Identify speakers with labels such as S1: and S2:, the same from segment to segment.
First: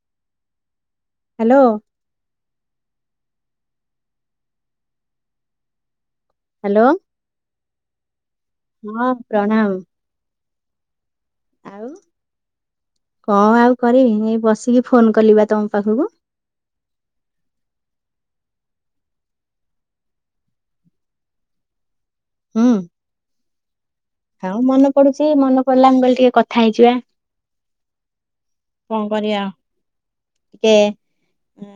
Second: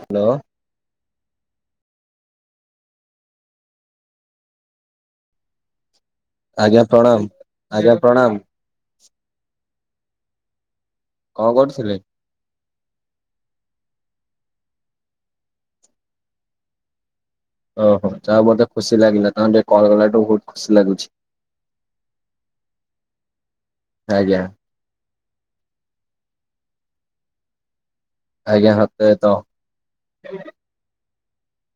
S1: Hello.
S2: Hello. Hello
S1: ଆଜ୍ଞା ପ୍ରଣାମ ଆଜ୍ଞା ପ୍ରଣାମ।
S2: ହଁ ପ୍ରଣାମ।
S1: କଣ
S2: ଆଉ
S1: କରୁଥିଲେ?
S2: କଁ ଆଉ କରିବି ଏଇ ବସିକି ଫୋନ କଲିବା ତମ ପାଖକୁ।
S1: ଓହୋ ଯାହା ହଉ ମୋତେ ଖୁସି ଲାଗିଲା ତମେ ଟିକେ କଲ କଲାଠୁ ବହୁତ ଖୁସି ଲାଗୁଛି।
S2: ହୁଁ
S1: ଆଜ୍ଞା
S2: ଥାଉ ମନେ ପଡ଼ୁଛି ମନେ ପଡ଼ିଲାଣି ବୋଲି ଟିକେ କଥା ହେଇଯିବା।
S1: ଆଜ୍ଞା
S2: କଣ
S1: ମତେ ତ
S2: କରିବା ଟିକେ ଉଁ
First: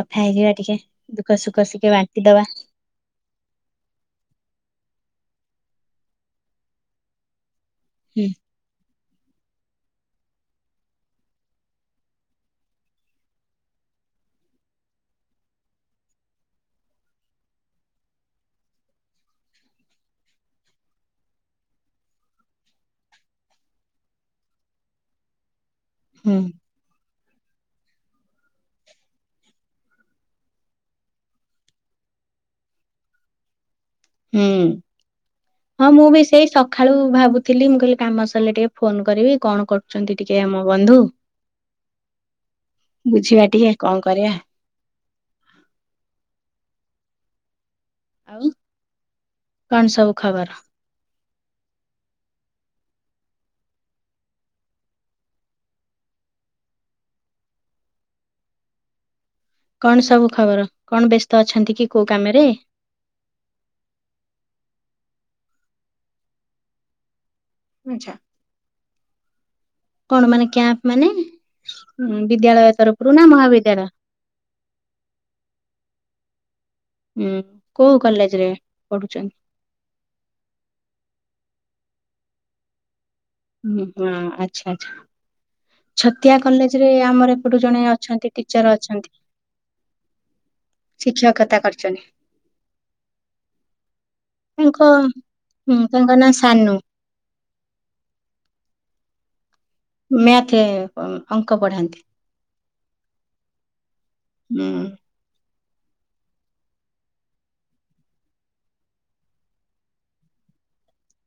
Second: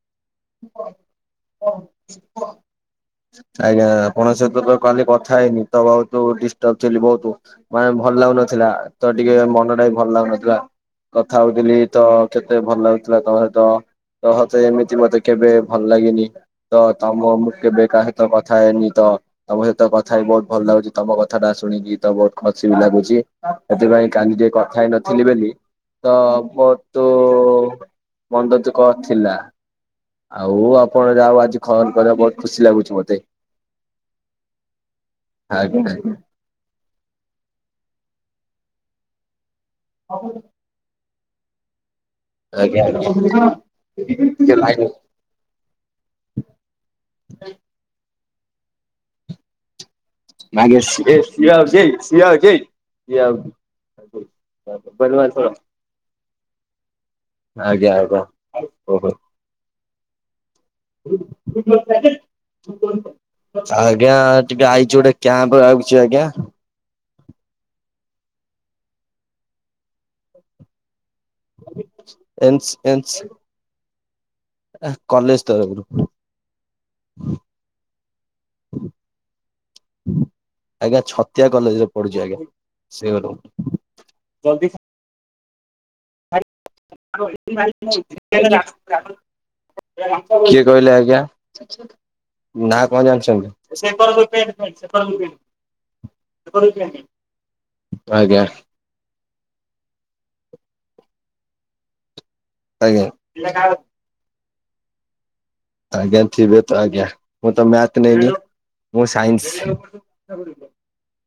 S2: କଥା ହେଇଯିବା ଟିକେ ଦୁଃଖ ସୁଖ ଶିଖେ ବାଣ୍ଟି ଦବା।
S1: ଆଜ୍ଞା ଆପଣଙ୍କ ସହିତ ତ କାଲି କଥା ହେଇନି ତ ବହୁତ ଡିଷ୍ଟର୍ବ ଥିଲି ବହୁତୁ। ମାନେ ଭଲ
S2: ହୁଁ
S1: ଲାଗୁନଥିଲା ତ ଟିକେ ମନଟା ବି ଭଲ ଲାଗୁନଥିଲା। କଥା ହଉଥିଲି ତ କେତେ ଭଲ ଲାଗୁଥିଲା ତମ ସହିତ ତ ସତେ ଏମିତି ମତେ କେବେ ଭଲ ଲାଗେନି ତ ତମ ମୁଁ କେବେ କାହା ସହିତ କଥା ହେଇନି ତ। ତମ ସହିତ କଥା ହେଇକି ବହୁତ ଭଲ ଲାଗୁଛି ତମ କଥାଟା ଶୁଣିକି ତ ବହୁତ ଖସି ବି ଲାଗୁଛି। ଏଥିପାଇଁ କାଲି ଟିକେ କଥା ହେଇନଥିଲି ବେଲି ତ
S2: ହୁଁ
S1: ମୋର ତୁ ମନ୍ଦ ତ କଥିଲା। ଆଉ ଆପଣ ଯାହା ହଉ ଆଜି ଖନ କଲେ ବହୁତ ଖୁସି ଲାଗୁଛି ମତେ।
S2: ହୁଁ ହଁ
S1: ଆଜ୍ଞା।
S2: ମୁଁ ବି ସେଇ ସ ଖାଳୁ ଭାବୁଥିଲି ମୁଁ କହିଲି କାମ ସାରିଲେ ଟିକେ ଫୋନ କରିବି କଣ କରୁଛନ୍ତି ଟିକେ ଆମ ବନ୍ଧୁ।
S1: ଆଜ୍ଞା
S2: ବୁଝିବା
S1: ଆଜ୍ଞା
S2: ଟିକେ କଣ କରିବା
S1: ଟିକେ ଲା
S2: ଆଉ କଣ ସବୁ ଖବର
S1: [unintelligible] ଶିଆ ଅଛି ଶିଆ ଅଛି ଶିଆ [unintelligible] ଏଥର ଆଜ୍ଞା ଆଉ କଣ ଓଗୋ।
S2: କଣ ସବୁ ଖବର? କଣ ବ୍ୟସ୍ତ ଅଛନ୍ତି କି କୋଉ କାମରେ?
S1: ସାଆଜ୍ଞା ଟିକେ ଆଇଛି ଗୋଟେ କ୍ୟାମ୍ପ ଲାଗୁଛି ଆଜ୍ଞା।
S2: ମିଛା କଣ ମାନେ କ୍ୟାମ୍ପ ମାନେ?
S1: ଏନ୍ସ
S2: ବିଦ୍ୟାଳୟ ତରଫରୁ ନା ମହାବିଦ୍ୟାଳୟ?
S1: ଆ କଲେଜ ତରଫରୁ।
S2: ଉଁ କୋଉ କଲେଜରେ ପଢୁଛନ୍?
S1: ଆଜ୍ଞା ଛତିଆ କଲେଜରେ ପଢ଼ୁଛି ଆଜ୍ଞା ସେ
S2: ଉଁ ହୁଁ ଆଚ୍ଛା ଆଚ୍ଛା। ଛତିଆ କଲେଜ ରେ ଆମର ଏପଟୁ ଜଣେ ଅଛନ୍ତି ଟିଚର ଅଛନ୍ତି।
S1: [unintelligible] କିଏ କହିଲେ ଆଜ୍ଞା?
S2: ଶିକ୍ଷକତା କରିଛନ୍ତି
S1: ନାଁ କଣ
S2: ତାଙ୍କ
S1: ଜାଣିଛନ୍ତି?
S2: ହୁଁ ତାଙ୍କ ନାଁ ସାନୁ।
S1: ଆଜ୍ଞା।
S2: ମ୍ୟାଥେ ଅଙ୍କ ପଢ଼ାନ୍ତି।
S1: ଆଜ୍ଞା।
S2: ହୁଁ।
S1: ଆଜ୍ଞା ଥିବେ ତ ଆଜ୍ଞା ମୁଁ ତ ମ୍ୟାଥେ ନେଇନି ମୁଁ ସାଇନ୍ସ। ଆ ବୁଢ଼ୀଟେ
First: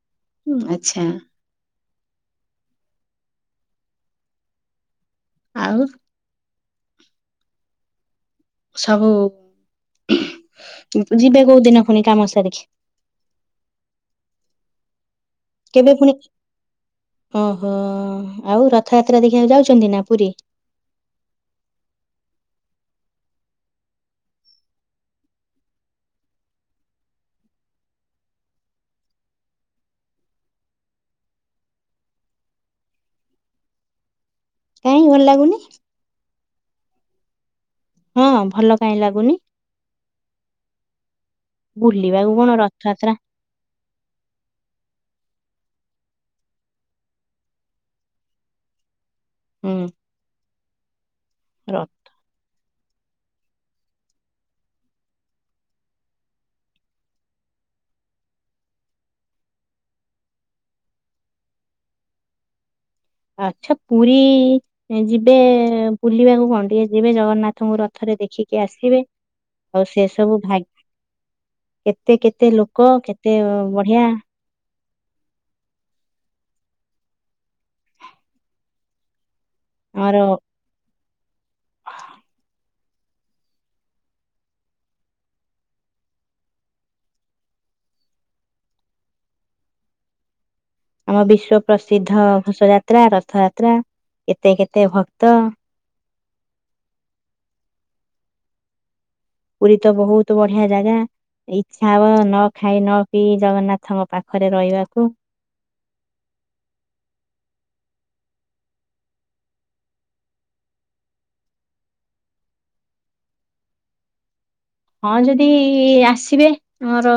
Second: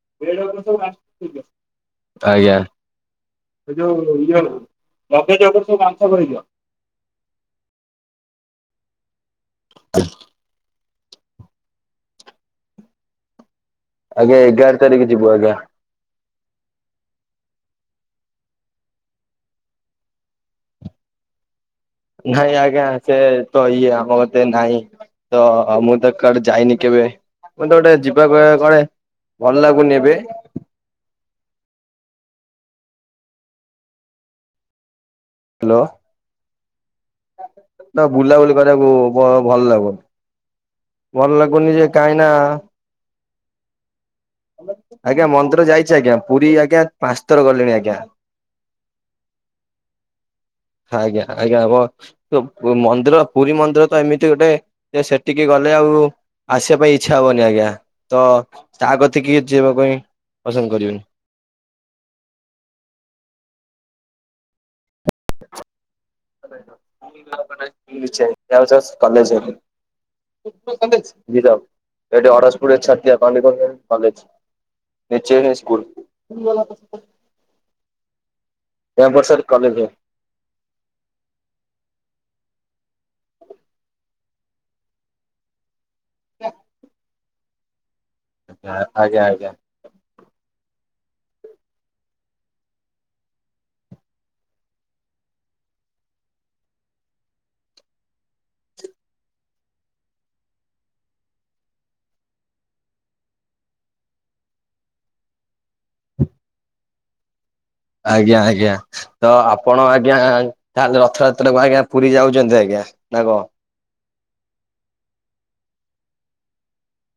S1: ଆଜ୍ଞା
S2: ଆଚ୍ଛା
S1: ସେ ଯୋଉ ଲଗେଜ ଉପରେ ସବୁ ବ୍ୟାଙ୍କସ ଗୁରେଇ
S2: ଆଉ
S1: ଦିଅ।
S2: ସବୁ ଯିବେ କୋଉ ଦିନ ପୁଣି କାମ ସାରିକି?
S1: ଆଜ୍ଞା ଏଗାର ତାରିକି ଯିବୁ ଆଜ୍ଞା।
S2: କେବେ ପୁଣି ଓହୋ ଆଉ ରଥଯାତ୍ରା ଦେଖିବାକୁ ଯାଉଛନ୍ତି ନା ପୁରୀ?
S1: ନାଇଁ ଆଜ୍ଞା ସେ ତ ଇଏ ଆମ କତେ ନାଇଁ। ତ ମୁଁ ତ କୁଆଡେ ଯାଇନି କେବେ ମୁଁ ତ ଗୋଟେ ଯିବା କ କଳେ। ଭଲ ଲାଗୁନି ଏବେ
S2: କାହିଁ ଭଲ ଲାଗୁନି?
S1: ହ୍ୟାଲୋ ତ
S2: ହଁ
S1: ବୁଲାବୁଲି
S2: ଭଲ
S1: କରିବାକୁ
S2: କାହିଁ
S1: ବ
S2: ଲାଗୁନି
S1: ଭଲ ଲାଗୁ ଭଲ ଲାଗୁନି ଯେ କାହିଁ ନା
S2: ଛତା
S1: ଆଜ୍ଞା ମନ୍ଦିର ଯାଇଛି ଆଜ୍ଞା ପୁରୀ ଆଜ୍ଞା ପାଞ୍ଚଥର ଗଲିଣି ଆଜ୍ଞା।
S2: ହୁଁ।
S1: ଆଜ୍ଞା ଆଜ୍ଞା ହବ।
S2: ର
S1: ମନ୍ଦିର ପୁରୀ ମନ୍ଦିର ତ ଏମିତି ଗୋଟେ ଯେ ସେଠିକି ଗଲେ ଆଉ ଆସିବା ପାଇଁ ଇଚ୍ଛା ହବନି ଆଜ୍ଞା ତ ତା କତିକିି ଯିବାକୁଇ ପସନ୍ଦ କରିବନି।
S2: ଆଚ୍ଛା ପୁରୀ ଯିବେ ବୁଲିବାକୁ
S1: [unintelligible]
S2: କଣ ଟିକେ ଯିବେ
S1: କଲେଜ।
S2: ଜଗନ୍ନାଥଙ୍କୁ ରଥରେ ଦେଖିକି ଆସିବେ।
S1: [inaudible]
S2: ଆଉ ସେ ସବୁ ଭା କେତେ
S1: ଏଇଠି
S2: କେତେ
S1: ଅରସପୁରରେ
S2: ଲୋକ
S1: ଛଟିଆ
S2: କେତେ
S1: [unintelligible]
S2: ବଢିଆ
S1: କଲେଜ। [unintelligible] ଟେପ୍ରରି କଲେଜ।
S2: ଆର ହ
S1: [inaudible] ଆଜ୍ଞା ଆଜ୍ଞା।
S2: ଆମ ବିଶ୍ଵ ପ୍ରସିଦ୍ଧ ଘୋଷ ଯାତ୍ରା ରଥଯାତ୍ରା କେତେ କେତେ ଭକ୍ତ ପୁରୀ ତ ବହୁତ ବଢିଆ ଜାଗା। ଇଚ୍ଛା ହବ ନ ଖାଇ ନ ପିଇ ଜଗନ୍ନାଥଙ୍କ ପାଖରେ ରହିବାକୁ।
S1: ଆଜ୍ଞା ଆଜ୍ଞା। ତ ଆପଣ ଆଜ୍ଞା ତାହେଲେ ରଥଯାତ୍ରାକୁ ଆଜ୍ଞା ପୁରୀ ଯାଉଛନ୍ତି ଆଜ୍ଞା ନା କ?
S2: ହଁ ଯଦି ଆସିବେ ମୋର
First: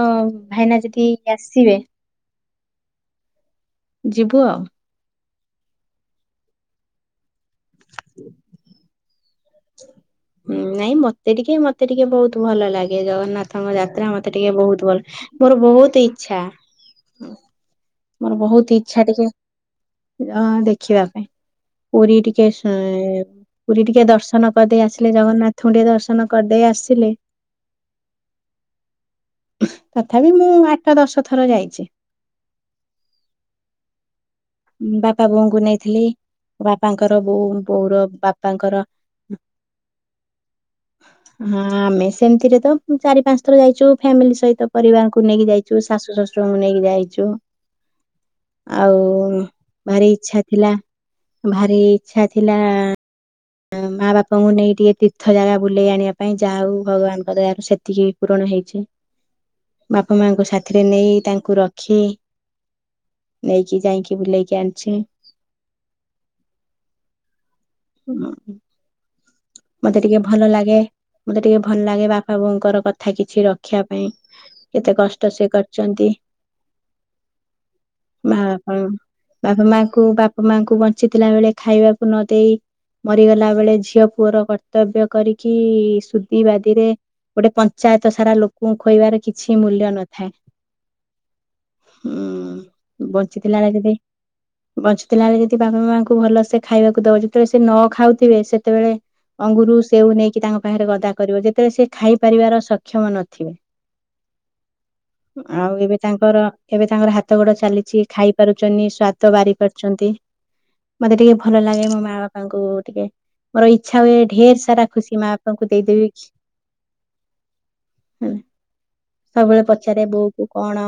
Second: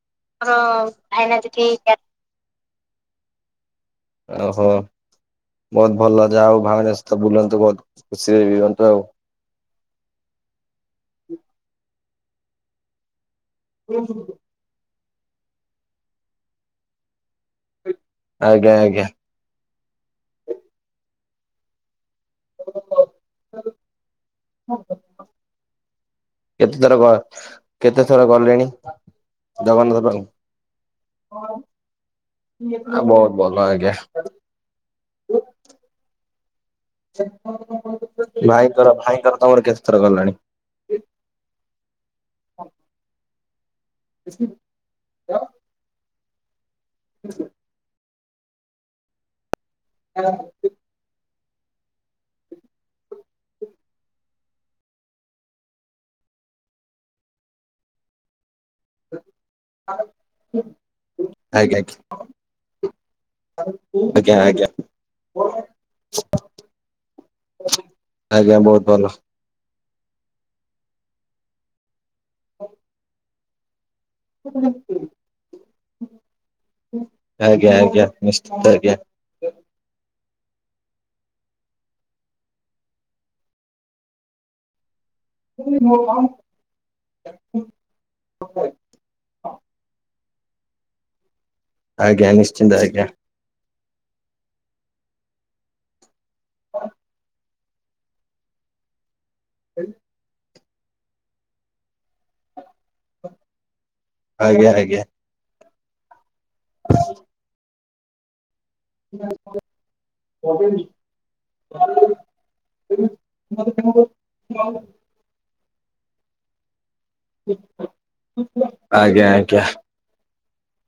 S2: ଭାଇନା ଯଦି ଆସିବେ। ଯିବୁ ଆଉ।
S1: ଓହୋ ବହୁତ ଭଲ ଯାହା ହଉ ଭାଇନା ସହିତ ବୁଲନ୍ତୁ ବହୁତ ଖୁସିରେ ରିଅନ୍ତୁ ଆଉ।
S2: ହୁଁ ନାଇଁ ମତେ ଟିକେ ମତେ ଟିକେ ବହୁତ ଭଲ ଲାଗେ ଜଗନ୍ନାଥ ତାଙ୍କ ଯାତ୍ରା ମତେ ଟିକେ ବହୁତ ଭଲ ମୋର ବହୁତ ଇଚ୍ଛା। ମୋର
S1: ଆଜ୍ଞା
S2: ବହୁତ
S1: ଆଜ୍ଞା
S2: ଇଚ୍ଛା ଟିକେ ଆ ଦେଖିବା ପାଇଁ ପୁରୀ ଟି କେସ ହୁଁ ପୁରୀ ଟିକେ ଦର୍ଶନ କରିଦେଇ ଆସିଲେ ଜଗନ୍ନାଥଙ୍କୁ ଟିକେ ଦର୍ଶ
S1: କେତେ ଥର ଗ କେତେ ଥର ଗଲେଣି? ଜଗନ୍ନାଥ
S2: ତଥାପି
S1: ପାଖକୁ
S2: ମୁଁ ଆଠ ଦଶ ଥର ଯାଇଚି।
S1: ଆ ବହୁତ ଭଲ ଆଜ୍ଞା।
S2: ବାପା ବୋଉଙ୍କୁ ନେଇଥିଲି ବାପାଙ୍କର ବୋଉ ବୋଉର ବାପାଙ୍କର।
S1: ଭାଇଙ୍କର ଭାଇଙ୍କର ତମର କେତେଥର ଗଲାଣି
S2: ହଁ ଆମେ ସେମିତିରେ ତ ଚାରି ପାଞ୍ଚ ଥର ଯାଇଛୁ ଫ୍ୟାମିଲି ସହିତ। ପରିବାଙ୍କୁ ନେଇକି ଯାଇଚୁ ଶାଶୁ ଶଶୁରଙ୍କୁ ନେଇକି ଯାଇଚୁ ଆଉ ଭାରି ଇଚ୍ଛା ଥିଲା ଭାରି ଇଚ୍ଛା ଥିଲା ଆ ମା ବାପାଙ୍କୁ ନେଇ ଟିକେ ତୀର୍ଥ ଜାଗା ବୁଲେଇ ଆଣିବା ପାଇଁ ଯାହା ହଉ ଭଗବାନଙ୍କ ଦୟାରୁ ସେତିକି ପୂରଣ ହେଇଚି। ବାପା ମାଆଙ୍କୁ ସାଥିରେ ନେଇ ତାଙ୍କୁ
S1: ଆଜ୍ଞା
S2: ରଖି
S1: ଆଜ୍ଞା
S2: ନେଇକି ଯାଇକି
S1: ଆଜ୍ଞା
S2: ବୁଲେଇକି
S1: ଆଜ୍ଞା
S2: ଆଣଚି।
S1: ଆଜ୍ଞା ବହୁତ ଭଲ।
S2: ମତେ ଟିକେ ଭଲ ଲାଗେ ମତେ ଟିକେ ଭଲ ଲାଗେ ବାପା ବୋଉଙ୍କର କଥା କିଛି ରଖିବା ପାଇଁ। କେତେ କଷ୍ଟ ସେ କରଚନ୍ତି
S1: ଆଜ୍ଞା
S2: ମା
S1: ନିଶ୍ଚିନ୍ତ
S2: ବାପା
S1: ଆଜ୍ଞା
S2: ବାପା ମାଙ୍କୁ ବାପା ମାଙ୍କୁ ବଞ୍ଚିଥିଲା ବେଳେ ଖାଇବାକୁ ନ ଦେଇ ମରିଗଲା ବେଳେ ଝିଅ ପୁଅର କର୍ତ୍ତବ୍ୟ କରିକି ସୁଦ ବାଦିରେ ଗୋଟେ ପଞ୍ଚାୟତ ସାରା ଲୋକଙ୍କୁ ଖୁଇବାର କିଛି ମୂଲ୍ୟ ନଥାଏ।
S1: ଆଜ୍ଞା ନିଶ୍ଚିନ୍ତ ଆଜ୍ଞା।
S2: ବଞ୍ଚିଥିଲାଳେ ଯଦି ବଞ୍ଚିଥିଲାବେଳେ ଯଦି ବାପା ମାଙ୍କୁ ଭଲ ସେ ଖାଇବାକୁ ଦଉଛି ବେଳେ ସେ ନ ଖାଉଥିବେ ସେତେବେଳେ ଅଙ୍ଗୁର ସେଉ ନେଇକି ତାଙ୍କ ପାଖରେ ଗଦା କରିବ ଯେତେବେଳେ ସେ ଖାଇପାରିବାର ସକ୍ଷମ ନଥିବେ।
S1: ଆଜ୍ଞା ଆଜ୍ଞା।
S2: ଆଉ ଏବେ ତାଙ୍କର ଏବେ ତାଙ୍କର ହାତ ଗୋଡ ଚାଲିଛି ଖାଇ ପାରୁଛନ୍ତି, ସାତ ବାରି କରିଛନ୍ତି ମତେ ଟିକେ ଭଲ ଲାଗେ ମୋ ମା ବାପାଙ୍କୁ ଟିକେ ମୋର ଟିକେ ଇ ଇଚ୍ଛା ହୁଏ ଢେର ସାରା ଖୁସି ମା ବାପା ନଙ୍କୁ ଦେଇଦେବି କି
S1: ଆଜ୍ଞା ଆଜ୍ଞା
S2: ସବୁବେଳେ ପ ଇଛାରେ ବୋଉ କୁ କଣ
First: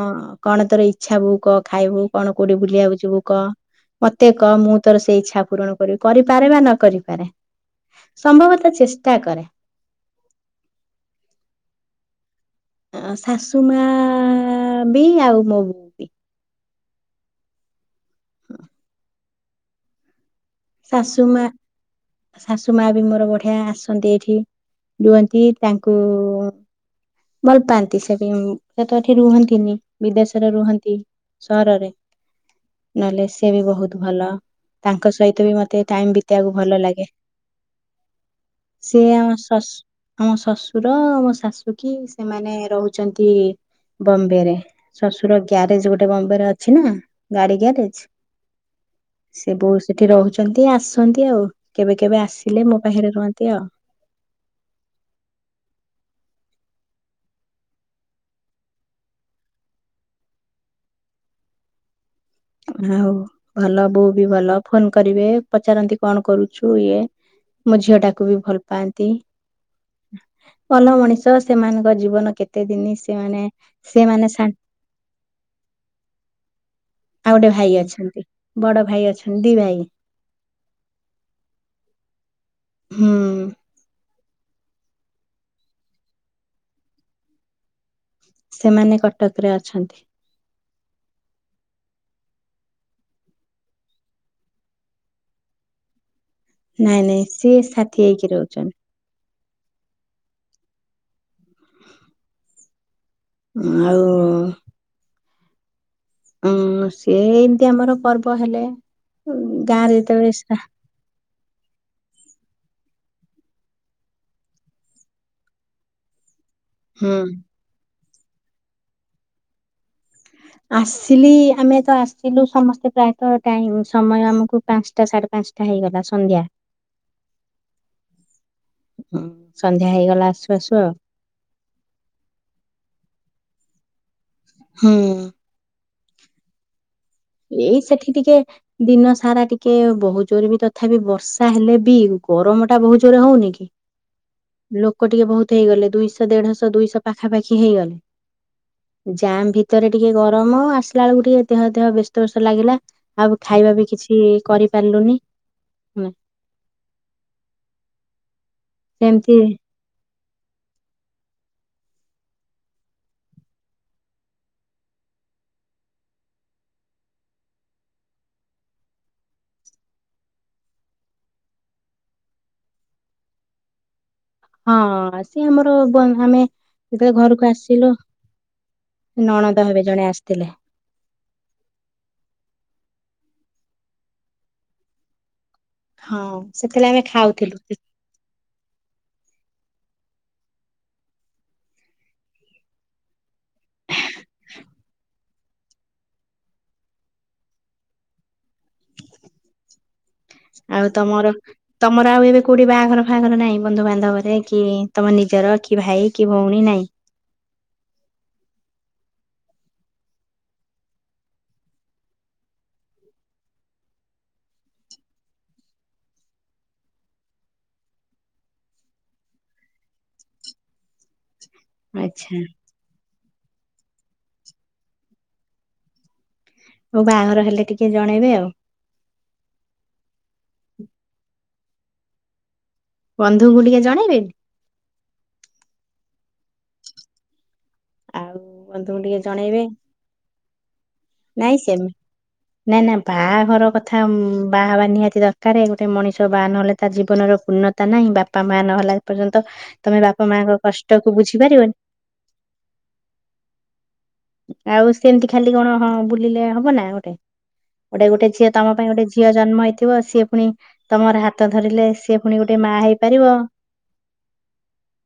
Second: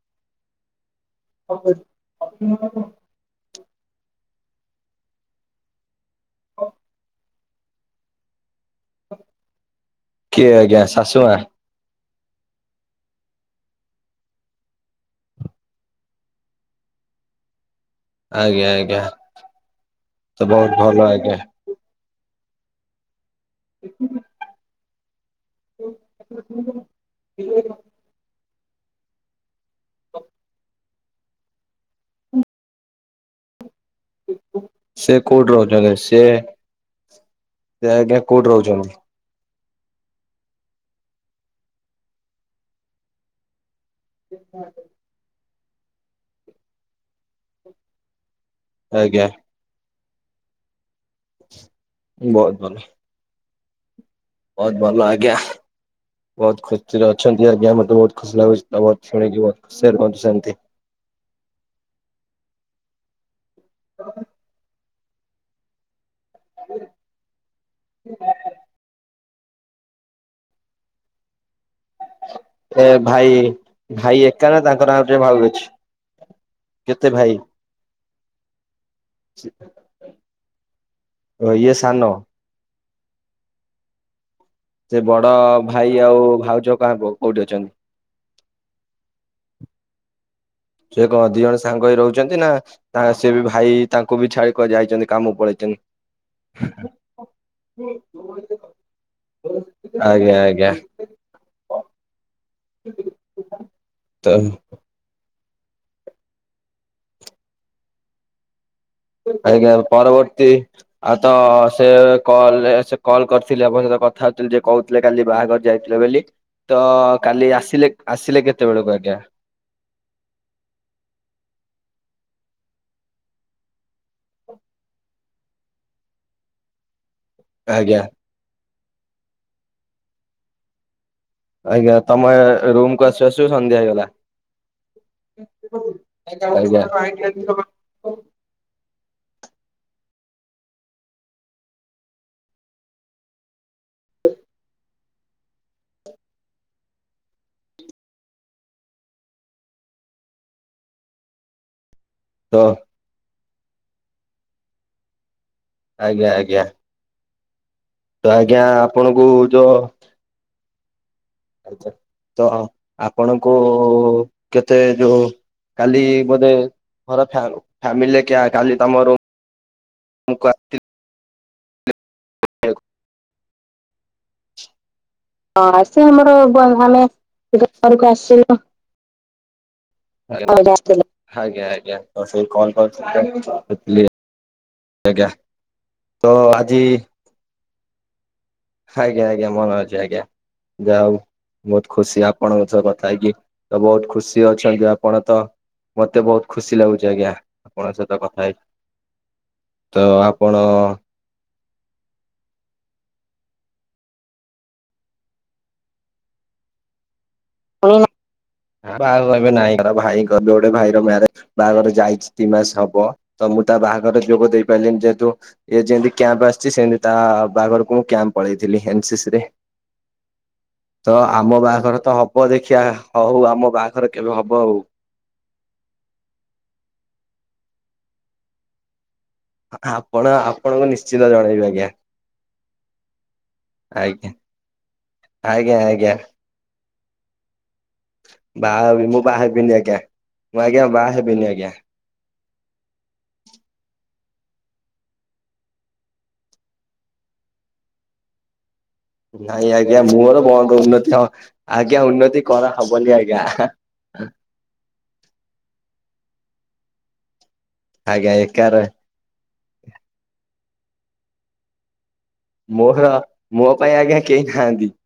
S2: କଣ ତୋ ଇ ଇଛାବୁ କହ ଖାଇବୁ କଣ କୋଉଠି ଭୁଲି ଆକୁୁଯିବୁ କହ? ମତେ କହ ମୁଁ ତୋର ସେଇ ଇଚ୍ଛା ପୂରଣ କରିବି କରିପାରେ ବା ନ କରିପାରେ। ସମ୍ଭବତ ଚେଷ୍ଟା କରେ।
S1: କିଏ ଆଜ୍ଞା ଶାଶୁମାଆ?
S2: ଅ ଶାଶୁମା ବି ଆଉ ମୋ ବୋ
S1: ଆଜ୍ଞା ଆଜ୍ଞା। ତ ବହୁତ ଭଲ
S2: ଶାଶୁ
S1: ଆଜ୍ଞା।
S2: ମା ଶାଶୁ ମା ବି ମୋର ବଢିଆ ଆସନ୍ତି ଏଇଠି। ରୁହନ୍ତି ତାଙ୍କୁ ଭଲ ପାଆନ୍ତି ସେପ ସେ ତ ଏଠି ରୁହନ୍ତିନି ବିଦେଶରେ ରୁହନ୍ତି ସହରରେ, ନହେଲେ ସେ ବି ବହୁତ ଭଲ ତାଙ୍କ
S1: ସେ
S2: ସହିତ ମତେ
S1: କୋଉଠି
S2: ବି ମତେ
S1: ରହୁଛନ୍ତି
S2: ଟାଇମ
S1: ସେ
S2: ବିତେଇବାକୁ ଭଲ ଲାଗେ।
S1: ସେ ଆଜ୍ଞା କୋଉଠି ରହୁଛନ୍ତି
S2: ସିଏ ବି ଆମ ଶା ଆମ ଶ୍ୱଶୁର ମୋ ଶାଶୁ କି ସେମାନେ ରହୁଛନ୍ତି ବମ୍ବେରେ। ଶ୍ୱଶୁର ଗ୍ୟାରେଜ ଗୋଟେ ବମ୍ବେ ରେ ଅଛି ନା ଗାଡି ଗ୍ୟାରେଜ।
S1: ଆଜ୍ଞା।
S2: ସେ ବୋ ସେଠି ରହୁଛନ୍ତି ଆସନ୍ତି ଆଉ କେବେ କେବେ
S1: ବହୁତ
S2: ଆସିଲେ
S1: ଭଲ।
S2: ମୋ ପାଖରେ ରୁହନ୍ତି ଆଉ।
S1: ବହୁତ ଭଲ ଆଜ୍ଞା। ବହୁତ ଖୁସି ରେ ଅଛନ୍ତି ଆଜ୍ଞା ମତେ ବହୁତ ଖୁସି ଲାଗୁଛି ବତ ଶୁଣିକି ବହୁତ ଖୁସିରେ ରୁହୁନ୍ତୂ ସେମିତି।
S2: ଆଉ ଭଲ ବୋଉ ବି ଭଲ ଫୋନ କରିବେ, ପଚାରନ୍ତି କଣ କରୁଛୁ ଇଏ ମୋ ଝିଅ ଟାକୁ ବି ଭଲ ପାଆନ୍ତି। ଭଲ ମଣିଷ ସେମାନଙ୍କ ଜୀବନ କେତେ ଦିନ ସେମାନେ ସେମାନେ
S1: ତାର ଆଉ ଟିକେ ଭାଉ ଅଛି।
S2: ଆଉ ଗୋଟେ ଭାଇ ଅଛନ୍ତି। ବଡ ଭାଇ ଅଛନ୍ତି। ଦି ଭାଇ।
S1: ଓ ୟଏ ସାନ?
S2: ହୁଁ।
S1: ସେ ବଡ ଭାଇ ଆଉ ଭାଉଜ କାଣ କୋଉଠି ଅଛନ୍ତି?
S2: ସେମାନେ କଟକରେ ଅଛନ୍ତି।
S1: ସିଏ କଣ ଦି ଜଣ ସାଙ୍ଗ ହେଇ ରହୁଛନ୍ତି ନା ତା ସିଏ ବି ଭାଇ ତାଙ୍କୁ ବି ଛାଡିକ କୁଆଡ଼େ ଯାଇଛନ୍ତି କାମକୁ ପଳେଇଛନ୍ତି।
S2: ନାଇଁ ନାଇଁ ସିଏ ସାଥି ହେଇକି ରହୁଛନି।
S1: ଆଜ୍ଞା ଆଜ୍ଞା। ତ
S2: ଆଉ, ଆଁ ସିଏ ଏମିତି ଆମର ପର୍ବ ହେଲେ,
S1: ଆଜ୍ଞା
S2: ଗାଁରେ ଯେତେବେଳେ
S1: ପରବର୍ତ୍ତୀ
S2: ସା
S1: ଆଉ ତ ସେ କଲ ରେ ସେ କଲ୍ କରିଥିଲି ଆପଣଙ୍କ ସହିତ କଥା ହଉଥିଲି ଯେ କହୁଥିଲେ କାଲି ବାହାଘର ଯାଇଥି ଥିଲେ ବୋଲି ତ
S2: ହୁଁ।
S1: କାଲି ଆସିଲେ ଆସିଲେ କେତେବେଳକୁ ଆଜ୍ଞା?
S2: ଆସିଲି ଆମେ ତ ଆସିଲୁ ସମସ୍ତେ ପ୍ରାୟତ ଟାଇମ୍ ସମୟ ଆମକୁ ପାଞ୍ଚଟା ସାଢେ ପାଞ୍ଚଟା ଟା ହେଇଗଲା ସନ୍ଧ୍ୟା,
S1: ଆଜ୍ଞା।
S2: ହଁ ସନ୍ଧ୍ୟା ହେଇଗଲା ଆସୁ ଆସୁ ଆଉ
S1: ଆଜ୍ଞା ତମେ ରୁମ କୁ ଆସୁ ଆସୁ ସନ୍ଧ୍ୟା ହେଇଗଲା।
S2: ହୁଁ।
S1: [unintelligible] ଆଜ୍ଞା
S2: ଏଇ ସେଠି ଟିକେ ଦିନ ସାରା ଟିକେ ବହୁତ ଜୋର ବି ତଥାପି ବର୍ଷା ହେଲେ ବି ଗରମ ଟା ବହୁତ ଜୋରରେ ହଉନି କି? କି ଲୋକ ଟିକେ ବହୁତ ହେଇଗଲେ ଦୁଇଶହ ଦେଢଶହ ଦୁଇଶହ ପାଖାପାଖି ହେଇଗଲେ। ଜାମ୍ ଭିତରେ ଟିକେ ଗରମ ଆସିଲା ବେଳକୁ ଟିକେ ଦେହ ଦେହ ବ୍ୟସ୍ତ ଶୋଷ
S1: ତ
S2: ଲାଗିଲା ଆଉ ଖାଇବା ବି କିଛି କରିପାରିଲୁନି। ହୁଁ,
S1: ଆଜ୍ଞା ଆଜ୍ଞା ତ ଆଜ୍ଞା ଆପଣଙ୍କୁ
S2: ସେମିତି
S1: ଯୋ ଆଚ୍ଛା ତ ଆପଣଙ୍କୁ କେତେ ଯୋଉ କାଲି ବୋଧେ ଘର ଫାମ୍ ଫେମିଲି କିଆ କାଲି ତମର ମୁଁ କରିଥିଲି [unintelligible]
S2: ହଁ ସିଏ ଆମର
S1: ହଁ ସେ
S2: ବ
S1: ଆମର
S2: ଆମେ
S1: ଆମେ
S2: ଯେତବେଳେ ଘରକୁ ଆସିଲୁ।
S1: ଘରକୁ ଆସିଲୁ
S2: ନଣନ୍ଦ ହେବେ ଜଣେ ଆସ
S1: ଭାଉଜ ଆସିଥିଲେ। ଆଜ୍ଞା ଆଜ୍ଞା ତ ସେଇ କଲ୍ [unintelligible] କରିଚି
S2: ହଁ ସେତେବେଳେ ଆମେ ଖାଉଥିଲୁ।
S1: ଆଜ୍ଞ ଆଜ୍ଞା ମୋନୋଅଛି ଆଜ୍ଞା ଯାହା ହଉ ବହୁତ ଖୁସି ଆପଣଙ୍କ ସହ କଥା ହେଇକି ତ ବହୁତ ଖୁସି ଅଛନ୍ତି ଆପଣ ତ? ମତେ ବହୁତ ଖୁସି ଲାଗୁଛି ଆଜ୍ଞା ଆପଣଙ୍କ ସହିତ କଥା ହେଇକି ତ ଆପ
S2: ଆଉ ତମର ତମର ଆଉ ଏବେ କୋଉଠି ବାହାଘର ଫାହାଘର ନାହିଁ ବନ୍ଧୁବାନ୍ଧବରେ କି ତମ ନିଜର କି ଭାଇ କି ଭଉଣୀ ନାଇଁ
S1: ହଁ [inaudible] ନା ବାହାଘର ଏବେ ନାଇଁ ଘ ଭାଇଙ୍କ ଜୋଡେ ଭାଇର ମ୍ୟାରେଜ ବାହାଘର ଯାଇଛି ଦି ମାସ ହବ ତ ମୁଁ ତା ବାହାଘର ଯୋଗ ଦେଇ ପାରିଲିନି ଯେହେତୁ ଏ ଯେମିତି କ୍ୟାମ୍ପ ଆସିଛି ସେମତି ତା ବାଘରକୁ ମୁଁ କ୍ୟାମ୍ପ ପଳେଇଥିଲି ଏନ ସି ସି ରେ ତ ଆମ ବାହାଘର ତ
S2: ଆଚ୍ଛା
S1: ହବ ଦେଖିିବା ହଉ ଆମ ବାହାଘର କେବେ ହବ ହଉ।
S2: ହଉ ବାହାଘର ହେଲେ ଟିକେ ଜଣେଇବେ ଆଉ
S1: ଆପଣ ଆପଣଙ୍କୁ ନିଶ୍ଚିତ ଜଣେଇବି ଆଜ୍ଞା।
S2: ବନ୍ଧୁଙ୍କୁ ଟିକେ ଜଣେଇବେନି।
S1: ଆଜ୍ଞା ଆଜ୍ଞା ଆଜ୍ଞା।
S2: ଆଉ
S1: ବାହା
S2: ବନ୍ଧୁଙ୍କୁ
S1: ହେବି
S2: ଟିକେ
S1: ମୁଁ ବାହା
S2: ଜଣେଇବେ
S1: ହେବିନି ଆଜ୍ଞା ମୁଁ ଆଜ୍ଞା ବାହା ହେବିନି
S2: ନାଇଁ
S1: ଆଜ୍ଞା।
S2: ସେମି ନା ନା ବାହାଘର କଥା ବାହାହବା ନିହାତି ଦରକାରେ ଗୋଟେ ମଣିଷ ବାହା ନହେଲେ ତାର ଜୀବନର ଉନ୍ନତ ତା ନହିଁ ବାପା ମା ନହଲା ଏ ପର୍ଯ୍ୟନ୍ତ
S1: ନାଇଁ ଆଜ୍ଞା
S2: ତମେ ବାପା
S1: ମୋର
S2: ମାଙ୍କ
S1: ବନ୍ଦ
S2: କଷ୍ଟ
S1: ଉନ୍ନତି
S2: କୁ
S1: ହ
S2: ବୁଝିପାରିବନି।
S1: ଆଜ୍ଞା ଉନ୍ନତି କରାହବନି ଆଜ୍ଞା।
S2: ଆଉ ସେମତି ଖାଲି କଣ ହ ବୁଲିଲେ ହବ ନା ଗୋଟେ ଗୋଟେ ଗୋଟେ
S1: ଆଜ୍ଞା
S2: ଝିଅ
S1: ଏକା
S2: ତମ
S1: ରହେ
S2: ପାଇଁ ଗୋଟେ ଝିଅ ଜନ୍ମ ହେଇଥିବ ସିଏ ପୁଣି ତମର ହାତ ଧରିଲେ ସି
S1: ମୋର ମୋ ପାଇଁ ଆଜ୍ଞା କେହି ନାହାନ୍ତି।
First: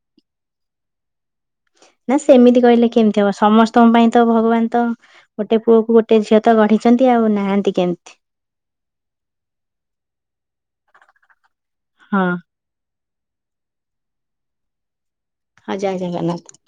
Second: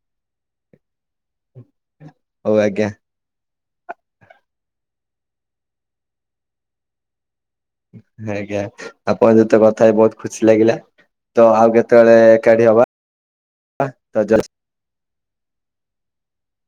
S1: [inaudible]
S2: ନା
S1: ହଉ
S2: ସେମିତି
S1: ଆଜ୍ଞା
S2: କହିଲେ କେମିତି ଥ ସମସ୍ତଙ୍କ ପାଇଁ ତ ଭଗବାନ ତ ଗୋଟେ ପୁଅକୁ ଗୋଟେ ଝିଅ ତ ଗଢିଛନ୍ତି। ଆଉ ନାହାନ୍ତି କେମିତି
S1: ଆଜ୍ଞା ଆପଣ ଯତେ କଥା ହେଇ ବହୁତ ଖୁସି ଲାଗିଲା ତ ଆଉ କେତେବେଳେ
S2: ହଁ
S1: ଏକାଠି ହବା। ହ ତ [unintelligible]
S2: ହଁ ଜୟ ଜଗନ୍ନାଥ।